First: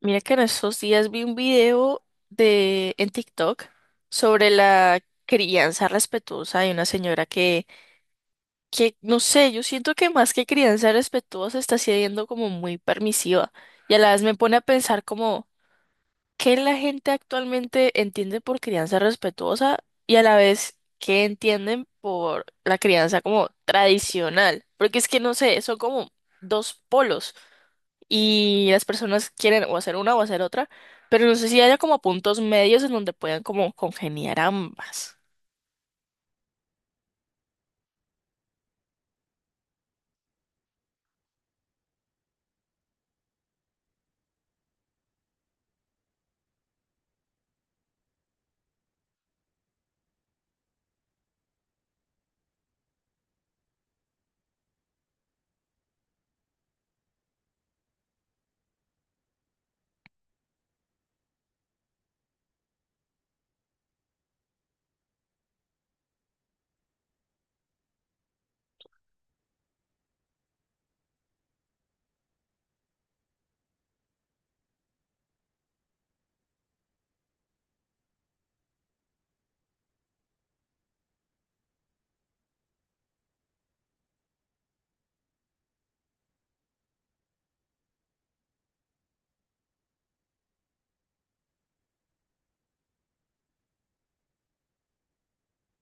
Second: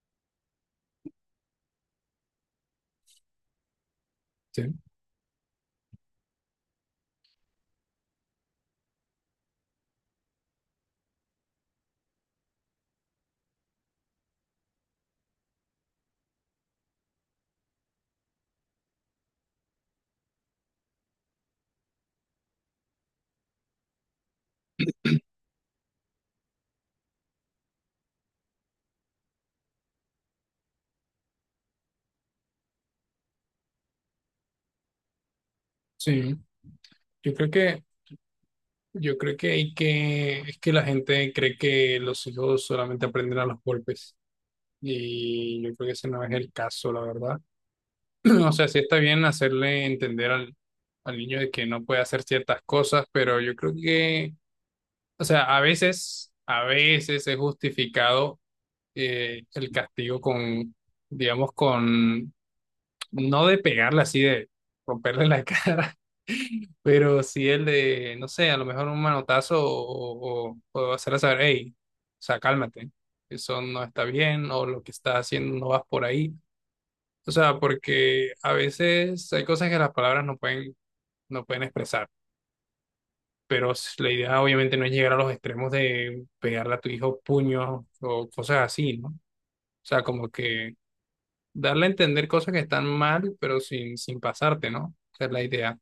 Mira que en estos días vi un video de en TikTok sobre Sí, la crianza respetuosa de una señora que no sé, yo siento que más que crianza respetuosa está siendo como muy permisiva y a la vez me pone a pensar como qué la gente actualmente entiende por crianza respetuosa y a la vez qué entienden por la crianza como tradicional, porque es que no sé, son como dos polos y las personas quieren o hacer una o hacer otra, pero no sé si haya como puntos medios en donde puedan como congeniar ambas. sí. Yo creo que, yo creo que hay que, es que la gente cree que los hijos solamente aprenden a los golpes. Y yo creo que ese no es el caso, la verdad. O sea, sí está bien hacerle entender al niño de que no puede hacer ciertas cosas, pero yo creo que, o sea, a veces es justificado el castigo con, digamos, con, no de pegarle así, de romperle la cara. Pero si el de, no sé, a lo mejor un manotazo o hacerle saber, hey, o sea, cálmate, eso no está bien o lo que estás haciendo no vas por ahí. O sea, porque a veces hay cosas que las palabras no pueden, no pueden expresar, pero la idea obviamente no es llegar a los extremos de pegarle a tu hijo puños o cosas así, ¿no? O sea, como que darle a entender cosas que están mal, pero sin pasarte, ¿no? Esa es la idea.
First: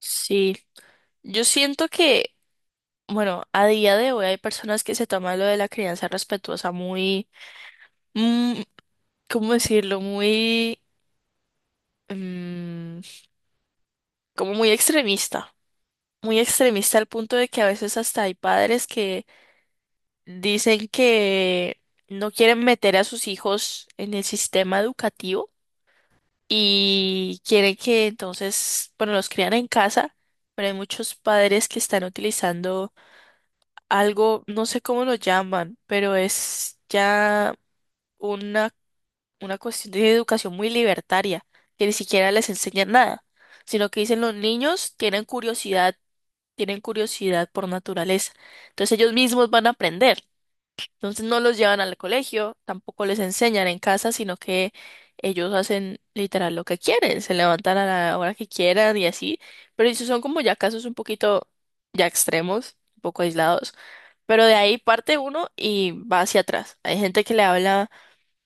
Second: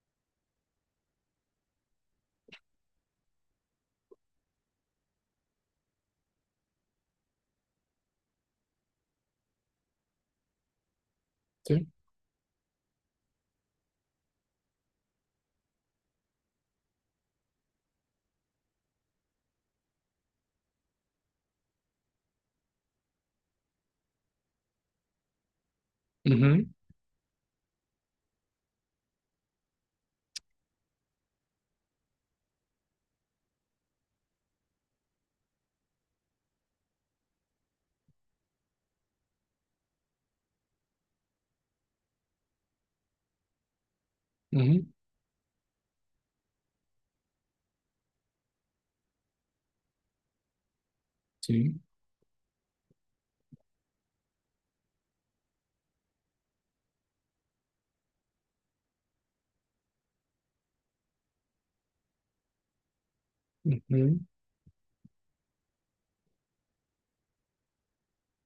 Sí, yo siento que, bueno, a día de hoy hay personas que se toman lo de la crianza respetuosa mm, ¿cómo decirlo? Sí. mm, Como muy extremista. Muy extremista al punto de que a veces hasta hay padres que dicen que no quieren meter a sus hijos en el sistema educativo Ujú, y quiere que entonces, bueno, los crían en casa, pero hay muchos padres que están utilizando algo, no sé cómo lo llaman, pero es ya una, una cuestión de educación muy libertaria, que ni siquiera les enseñan nada, sino que dicen los ujú, niños tienen curiosidad por naturaleza, entonces ellos mismos van a aprender. Entonces no los sí. llevan al colegio, tampoco les enseñan en casa, sino que ellos hacen literal lo que quieren, se levantan a la hora que quieran y así, pero esos son como ya casos un poquito ya extremos, un poco aislados, Ujú, pero de ahí parte uno y va hacia atrás. Hay gente que le habla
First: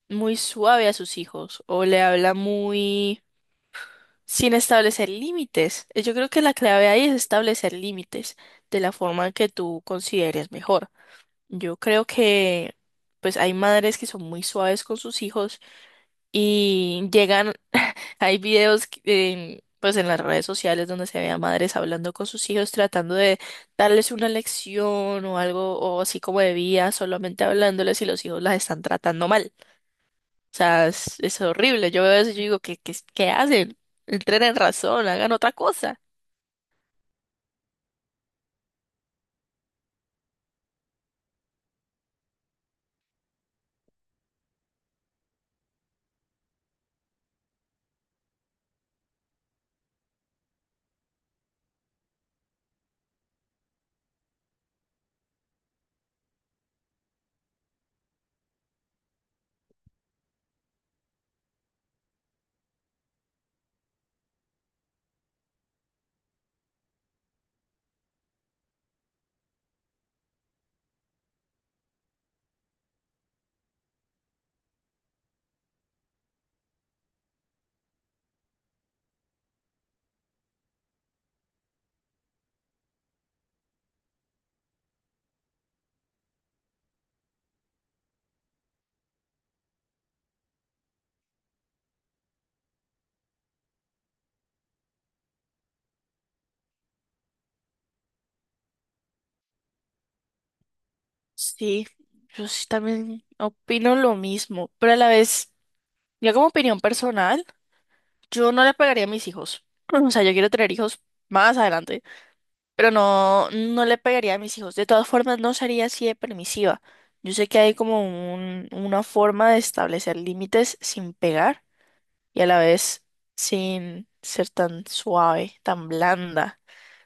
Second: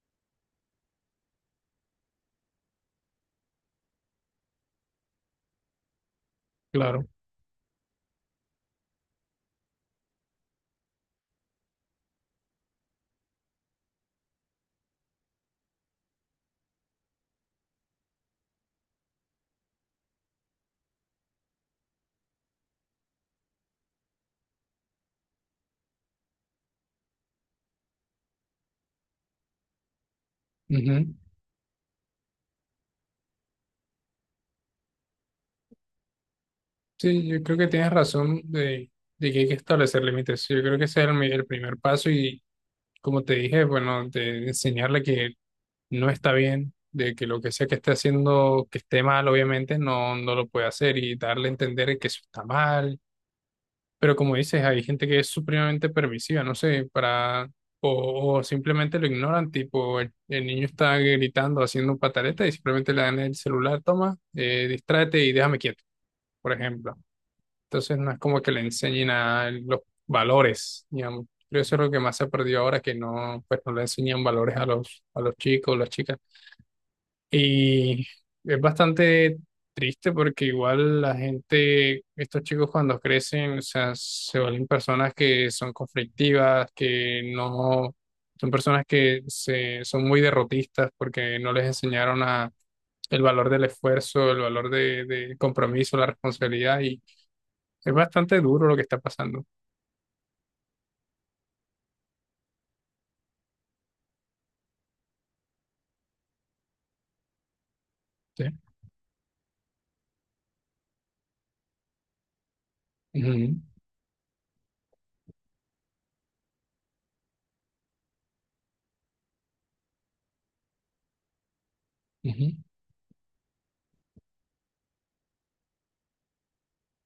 muy suave a sus hijos o le habla muy sin establecer límites. Yo creo que la clave ahí claro. es establecer límites de la forma que tú consideres mejor. Yo creo que pues hay madres que son muy suaves con sus hijos y llegan, hay videos que- en, pues en las redes sociales donde se ve a madres hablando con sus hijos tratando de darles una lección o algo o así como de vida, solamente hablándoles y los hijos las están tratando mal. O sea, Ujú. es, es horrible. Yo veo eso y yo digo, qué hacen? Entren en razón, hagan otra cosa. Sí, yo creo que tienes razón de que hay que establecer límites. Yo creo que ese es el primer paso y como te dije, bueno, de enseñarle que no está bien, de que lo que sea que esté haciendo, que esté mal, obviamente, no lo puede hacer y darle a entender que eso está mal. Pero como dices, hay gente que es supremamente permisiva, no sé, para, o simplemente lo ignoran, tipo, el niño está gritando, haciendo pataleta y simplemente le dan el celular, toma, distráete y déjame quieto, por ejemplo. Entonces no es como que le enseñen a él los valores, digamos. Creo que eso es lo que más se perdió ahora, que no, pues no le enseñan valores a a los chicos, las chicas. Y es bastante triste porque igual la gente, estos chicos cuando crecen, o sea, se vuelven personas que son conflictivas, que no, son personas son muy derrotistas porque no les enseñaron a, el valor del esfuerzo, el valor del compromiso, la responsabilidad. Y es bastante duro lo que está pasando. Sí, yo sí también opino lo mismo, pero a la vez, ya como opinión personal. Sí. Yo no le pegaría a mis hijos. O sea, yo quiero tener hijos más adelante, pero no, Ujú, no le pegaría a mis hijos. De todas formas, no sería así de permisiva. Yo sé que hay como una forma de establecer límites sin pegar y a ujú, la vez sin ser tan suave, tan blanda.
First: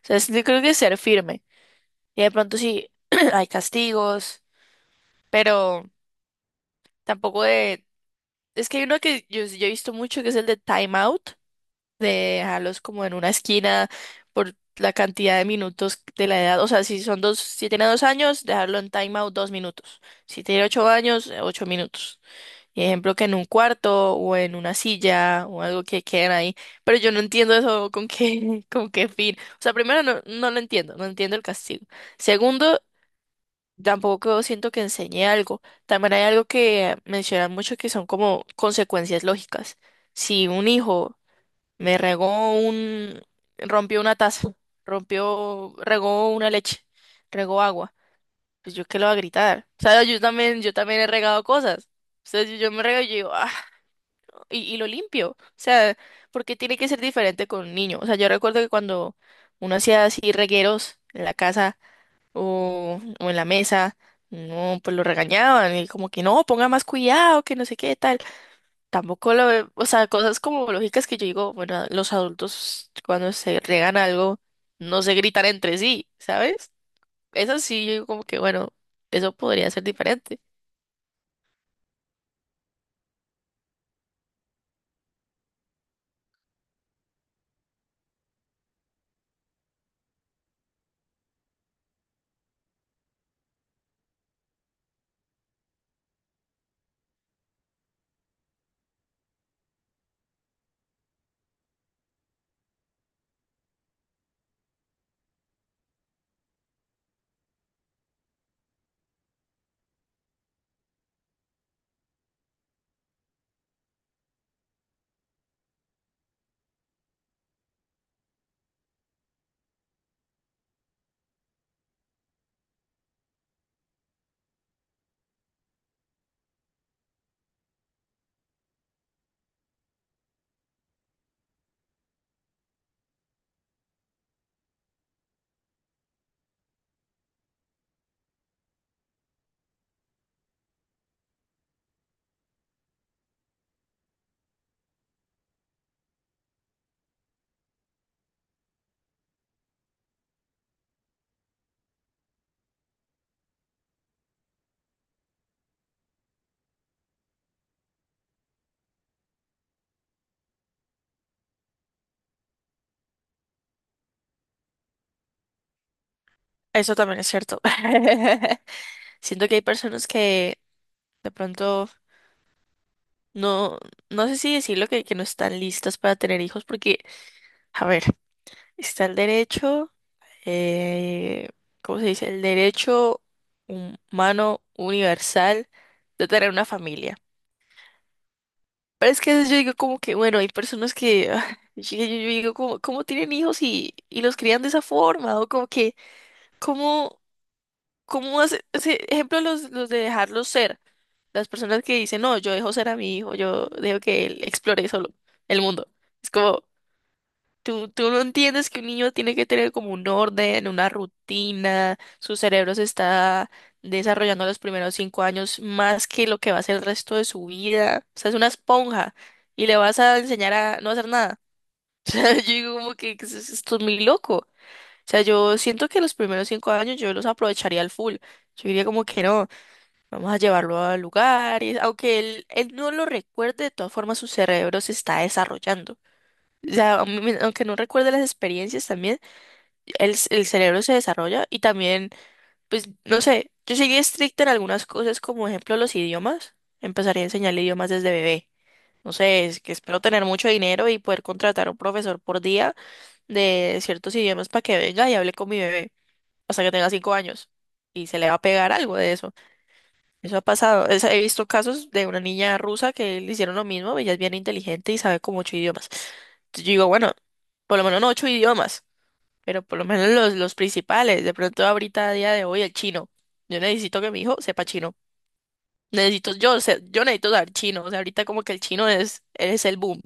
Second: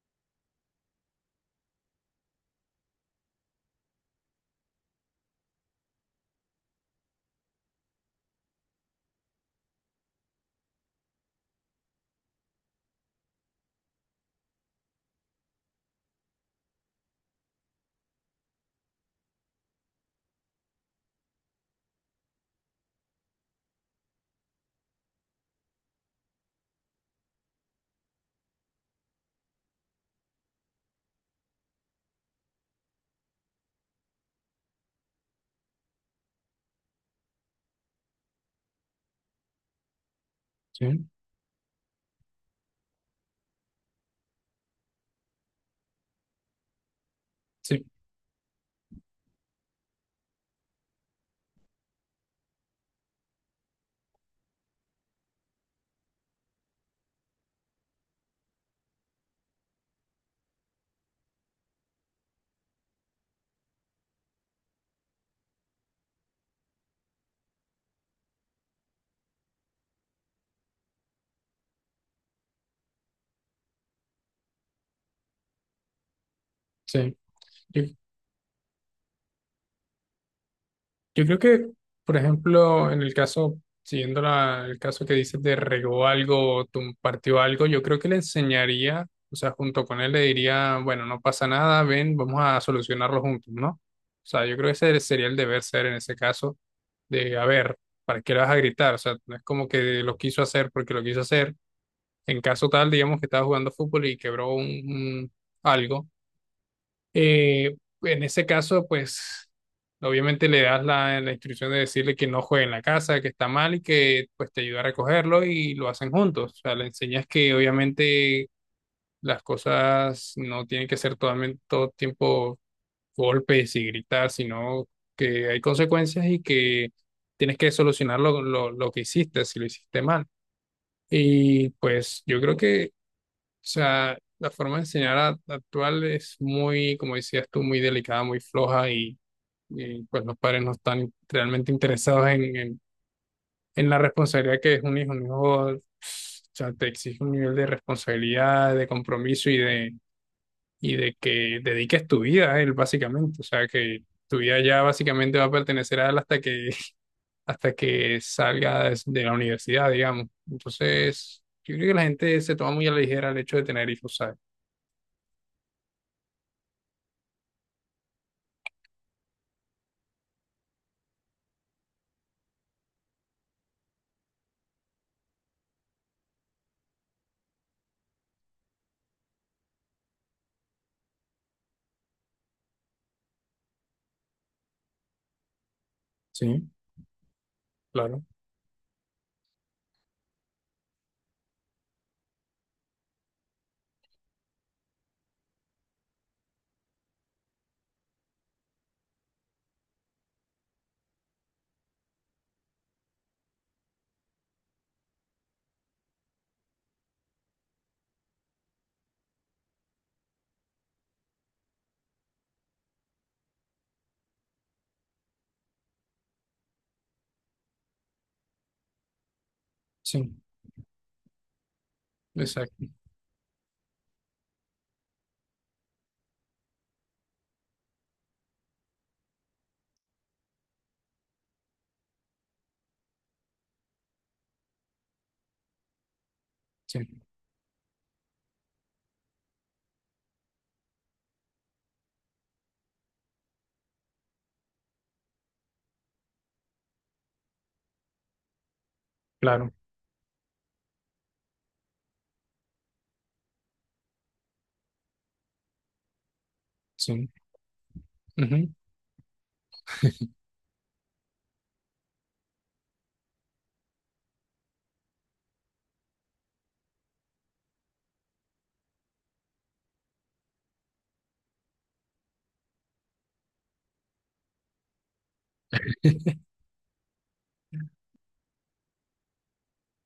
O sea, yo creo que ser firme. Y de pronto sí hay castigos, pero tampoco de... Es que hay uno que yo he visto mucho que es el de time out de dejarlos como en una esquina por la cantidad de minutos de la edad. O sea, si son dos, si tiene 2 años, dejarlo en timeout 2 minutos. Si tiene 8 años, 8 minutos. Y ejemplo que en un cuarto o en una silla o algo que queden ahí. Pero yo no entiendo eso con qué, con qué fin. O sea, primero no lo entiendo, no entiendo el castigo. Segundo, tampoco siento que enseñe algo. También hay algo que mencionan mucho que son como consecuencias lógicas. Si un sí, hijo me regó un, rompió una taza, rompió, regó una leche, regó sí, agua. Pues yo qué lo voy a gritar. O sea, yo también he regado cosas. Entonces yo me rego y yo digo, ah, y lo limpio. O sea, porque tiene que ser diferente con un niño. O sea, yo recuerdo que cuando uno hacía así regueros en la casa o en la mesa, no, pues lo regañaban y como que no, ponga más cuidado, que no sé qué tal. Tampoco lo ve- O sea, cosas como lógicas que yo digo, bueno, los adultos cuando se regan algo no se gritan entre sí, ¿sabes? sí. Eso Yo, sí, yo digo como que, bueno, eso podría ser diferente. yo creo que, por ejemplo, en el caso, siguiendo el caso que dices de regó algo, partió algo, yo creo que le enseñaría, o sea, junto con él le diría, bueno, no pasa nada, ven, vamos a solucionarlo juntos, ¿no? O sea, yo creo que ese sería el deber ser en ese caso, de, a ver, ¿para qué le vas a gritar? O sea, no es como que lo quiso hacer porque lo quiso hacer. En caso tal, digamos que estaba jugando fútbol y quebró un algo, eh, en ese caso, pues obviamente le das la instrucción de decirle que no juegue en la casa, que está mal y que pues te ayuda a recogerlo y lo hacen juntos. O sea, le enseñas que obviamente las cosas no tienen que ser totalmente todo tiempo golpes y gritar, sino que hay consecuencias y que tienes que solucionar lo que hiciste, si lo hiciste mal. Y pues yo creo que o sea, la forma de enseñar actual es muy, como decías tú, muy delicada, muy floja y, pues los padres no están realmente interesados en la responsabilidad que es un hijo. Un hijo, o sea, te exige un nivel de responsabilidad, de compromiso y de que dediques tu vida a él, básicamente. O sea, que tu vida ya básicamente va a pertenecer a él hasta que, hasta que salga de la universidad, digamos. Entonces, yo creo que la gente se toma muy a la ligera el hecho de tener hijos, ¿sabes? Eso también es cierto. Siento que hay personas que de pronto no, no sé si decirlo que no están listas para tener hijos porque, a ver, está el derecho, eh, ¿cómo se dice? El derecho humano universal de tener una Sí. familia. Claro. Pero es que a veces yo digo como que, bueno, hay personas que, ah, yo digo como, ¿cómo tienen hijos y los crían de esa forma? O como que, ¿cómo, cómo hace, ese ejemplo los de dejarlos ser? Las personas que dicen, no, yo dejo ser a mi hijo, yo dejo que él explore solo el mundo. Es como, tú no entiendes que un niño tiene que tener como un orden, una rutina, su cerebro se está desarrollando los primeros 5 años más que lo que va a ser el resto de su vida. O sea, es una esponja y le vas a Sí, enseñar a no hacer nada. O sea, yo digo exacto, como que esto es muy loco. O sea, yo siento que los primeros cinco años yo los aprovecharía al full. Yo diría como que no, vamos a llevarlo a lugares, aunque él no lo recuerde, de todas formas su cerebro se está desarrollando. O sí, sea, aunque no recuerde las experiencias también, el cerebro se desarrolla y también, pues, no sé, yo seguí estricta en algunas cosas, como ejemplo los idiomas. Empezaría a enseñarle idiomas desde bebé. No sé, es claro, que espero tener mucho dinero y poder contratar a un profesor por día de ciertos idiomas para que venga y hable con mi bebé hasta que tenga cinco sí. años. Y se le va a Ujú. pegar algo de eso. Eso ha pasado. He visto casos de una niña rusa que le hicieron lo mismo. Ella es bien inteligente y sabe como 8 idiomas. Entonces yo digo, bueno, por lo menos no 8 idiomas, pero por lo menos los principales. De pronto ahorita, a día de hoy, el chino. Yo necesito que mi hijo sepa chino. Necesito, yo necesito saber chino. O sea, ahorita como que el chino es el boom.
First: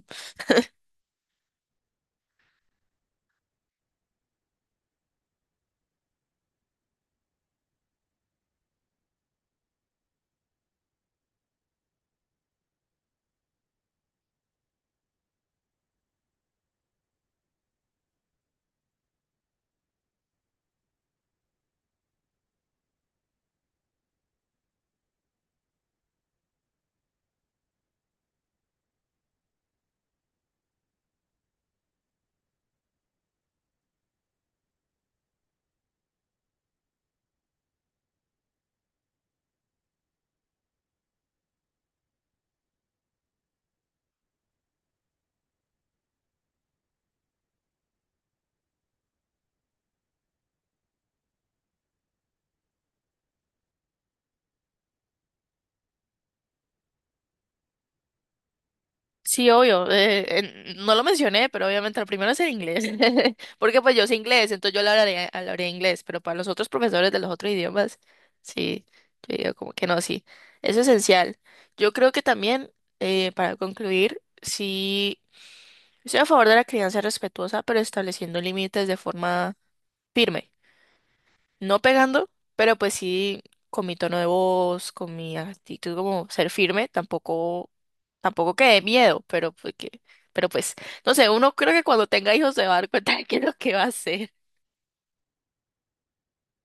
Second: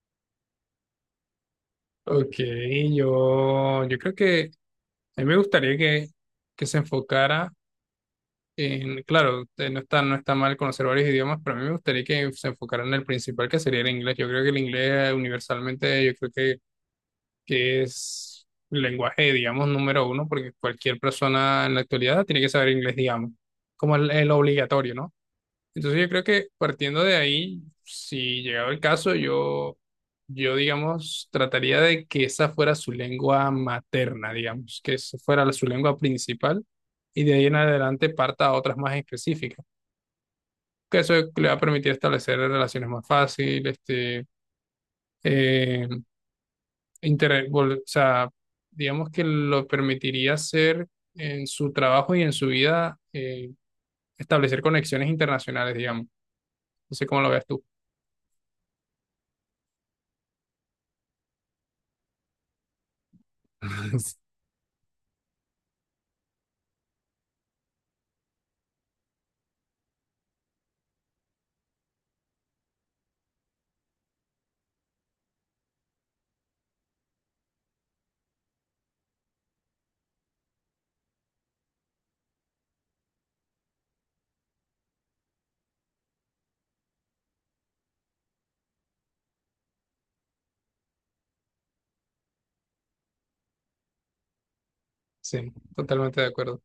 Ok, yo creo que a mí me gustaría que se enfocara en, claro, no está mal conocer varios idiomas, pero a mí me gustaría que se enfocara en el principal, que sería el inglés. Yo creo que el inglés universalmente, que es el lenguaje, digamos, número uno, porque cualquier persona en la actualidad tiene que saber inglés, digamos, como el obligatorio, ¿no? Entonces yo creo que partiendo de ahí, si llegado el caso, yo digamos, trataría de que esa fuera su lengua materna, digamos, que esa fuera su lengua principal y de ahí en adelante parta a otras más específicas, que eso le va a permitir establecer relaciones más fáciles, este, eh, o sea, digamos que lo permitiría hacer en su trabajo y en su vida, establecer conexiones internacionales, digamos. No sé cómo lo ves tú. Sí, obvio. No lo mencioné, pero obviamente lo primero es el inglés. Porque pues yo sé inglés, entonces hablaré inglés, pero para los otros profesores de los otros idiomas, sí, yo digo como que no, sí. Eso es esencial. Yo creo que también, para concluir, sí, estoy a favor de la crianza respetuosa, pero estableciendo límites de forma firme no pegando, pero pues sí con mi tono de voz, con mi actitud como ser firme, tampoco que de miedo, pero pero pues, no sé, uno creo que cuando tenga hijos se va a dar cuenta de qué es lo que va a hacer. Sí, totalmente de acuerdo.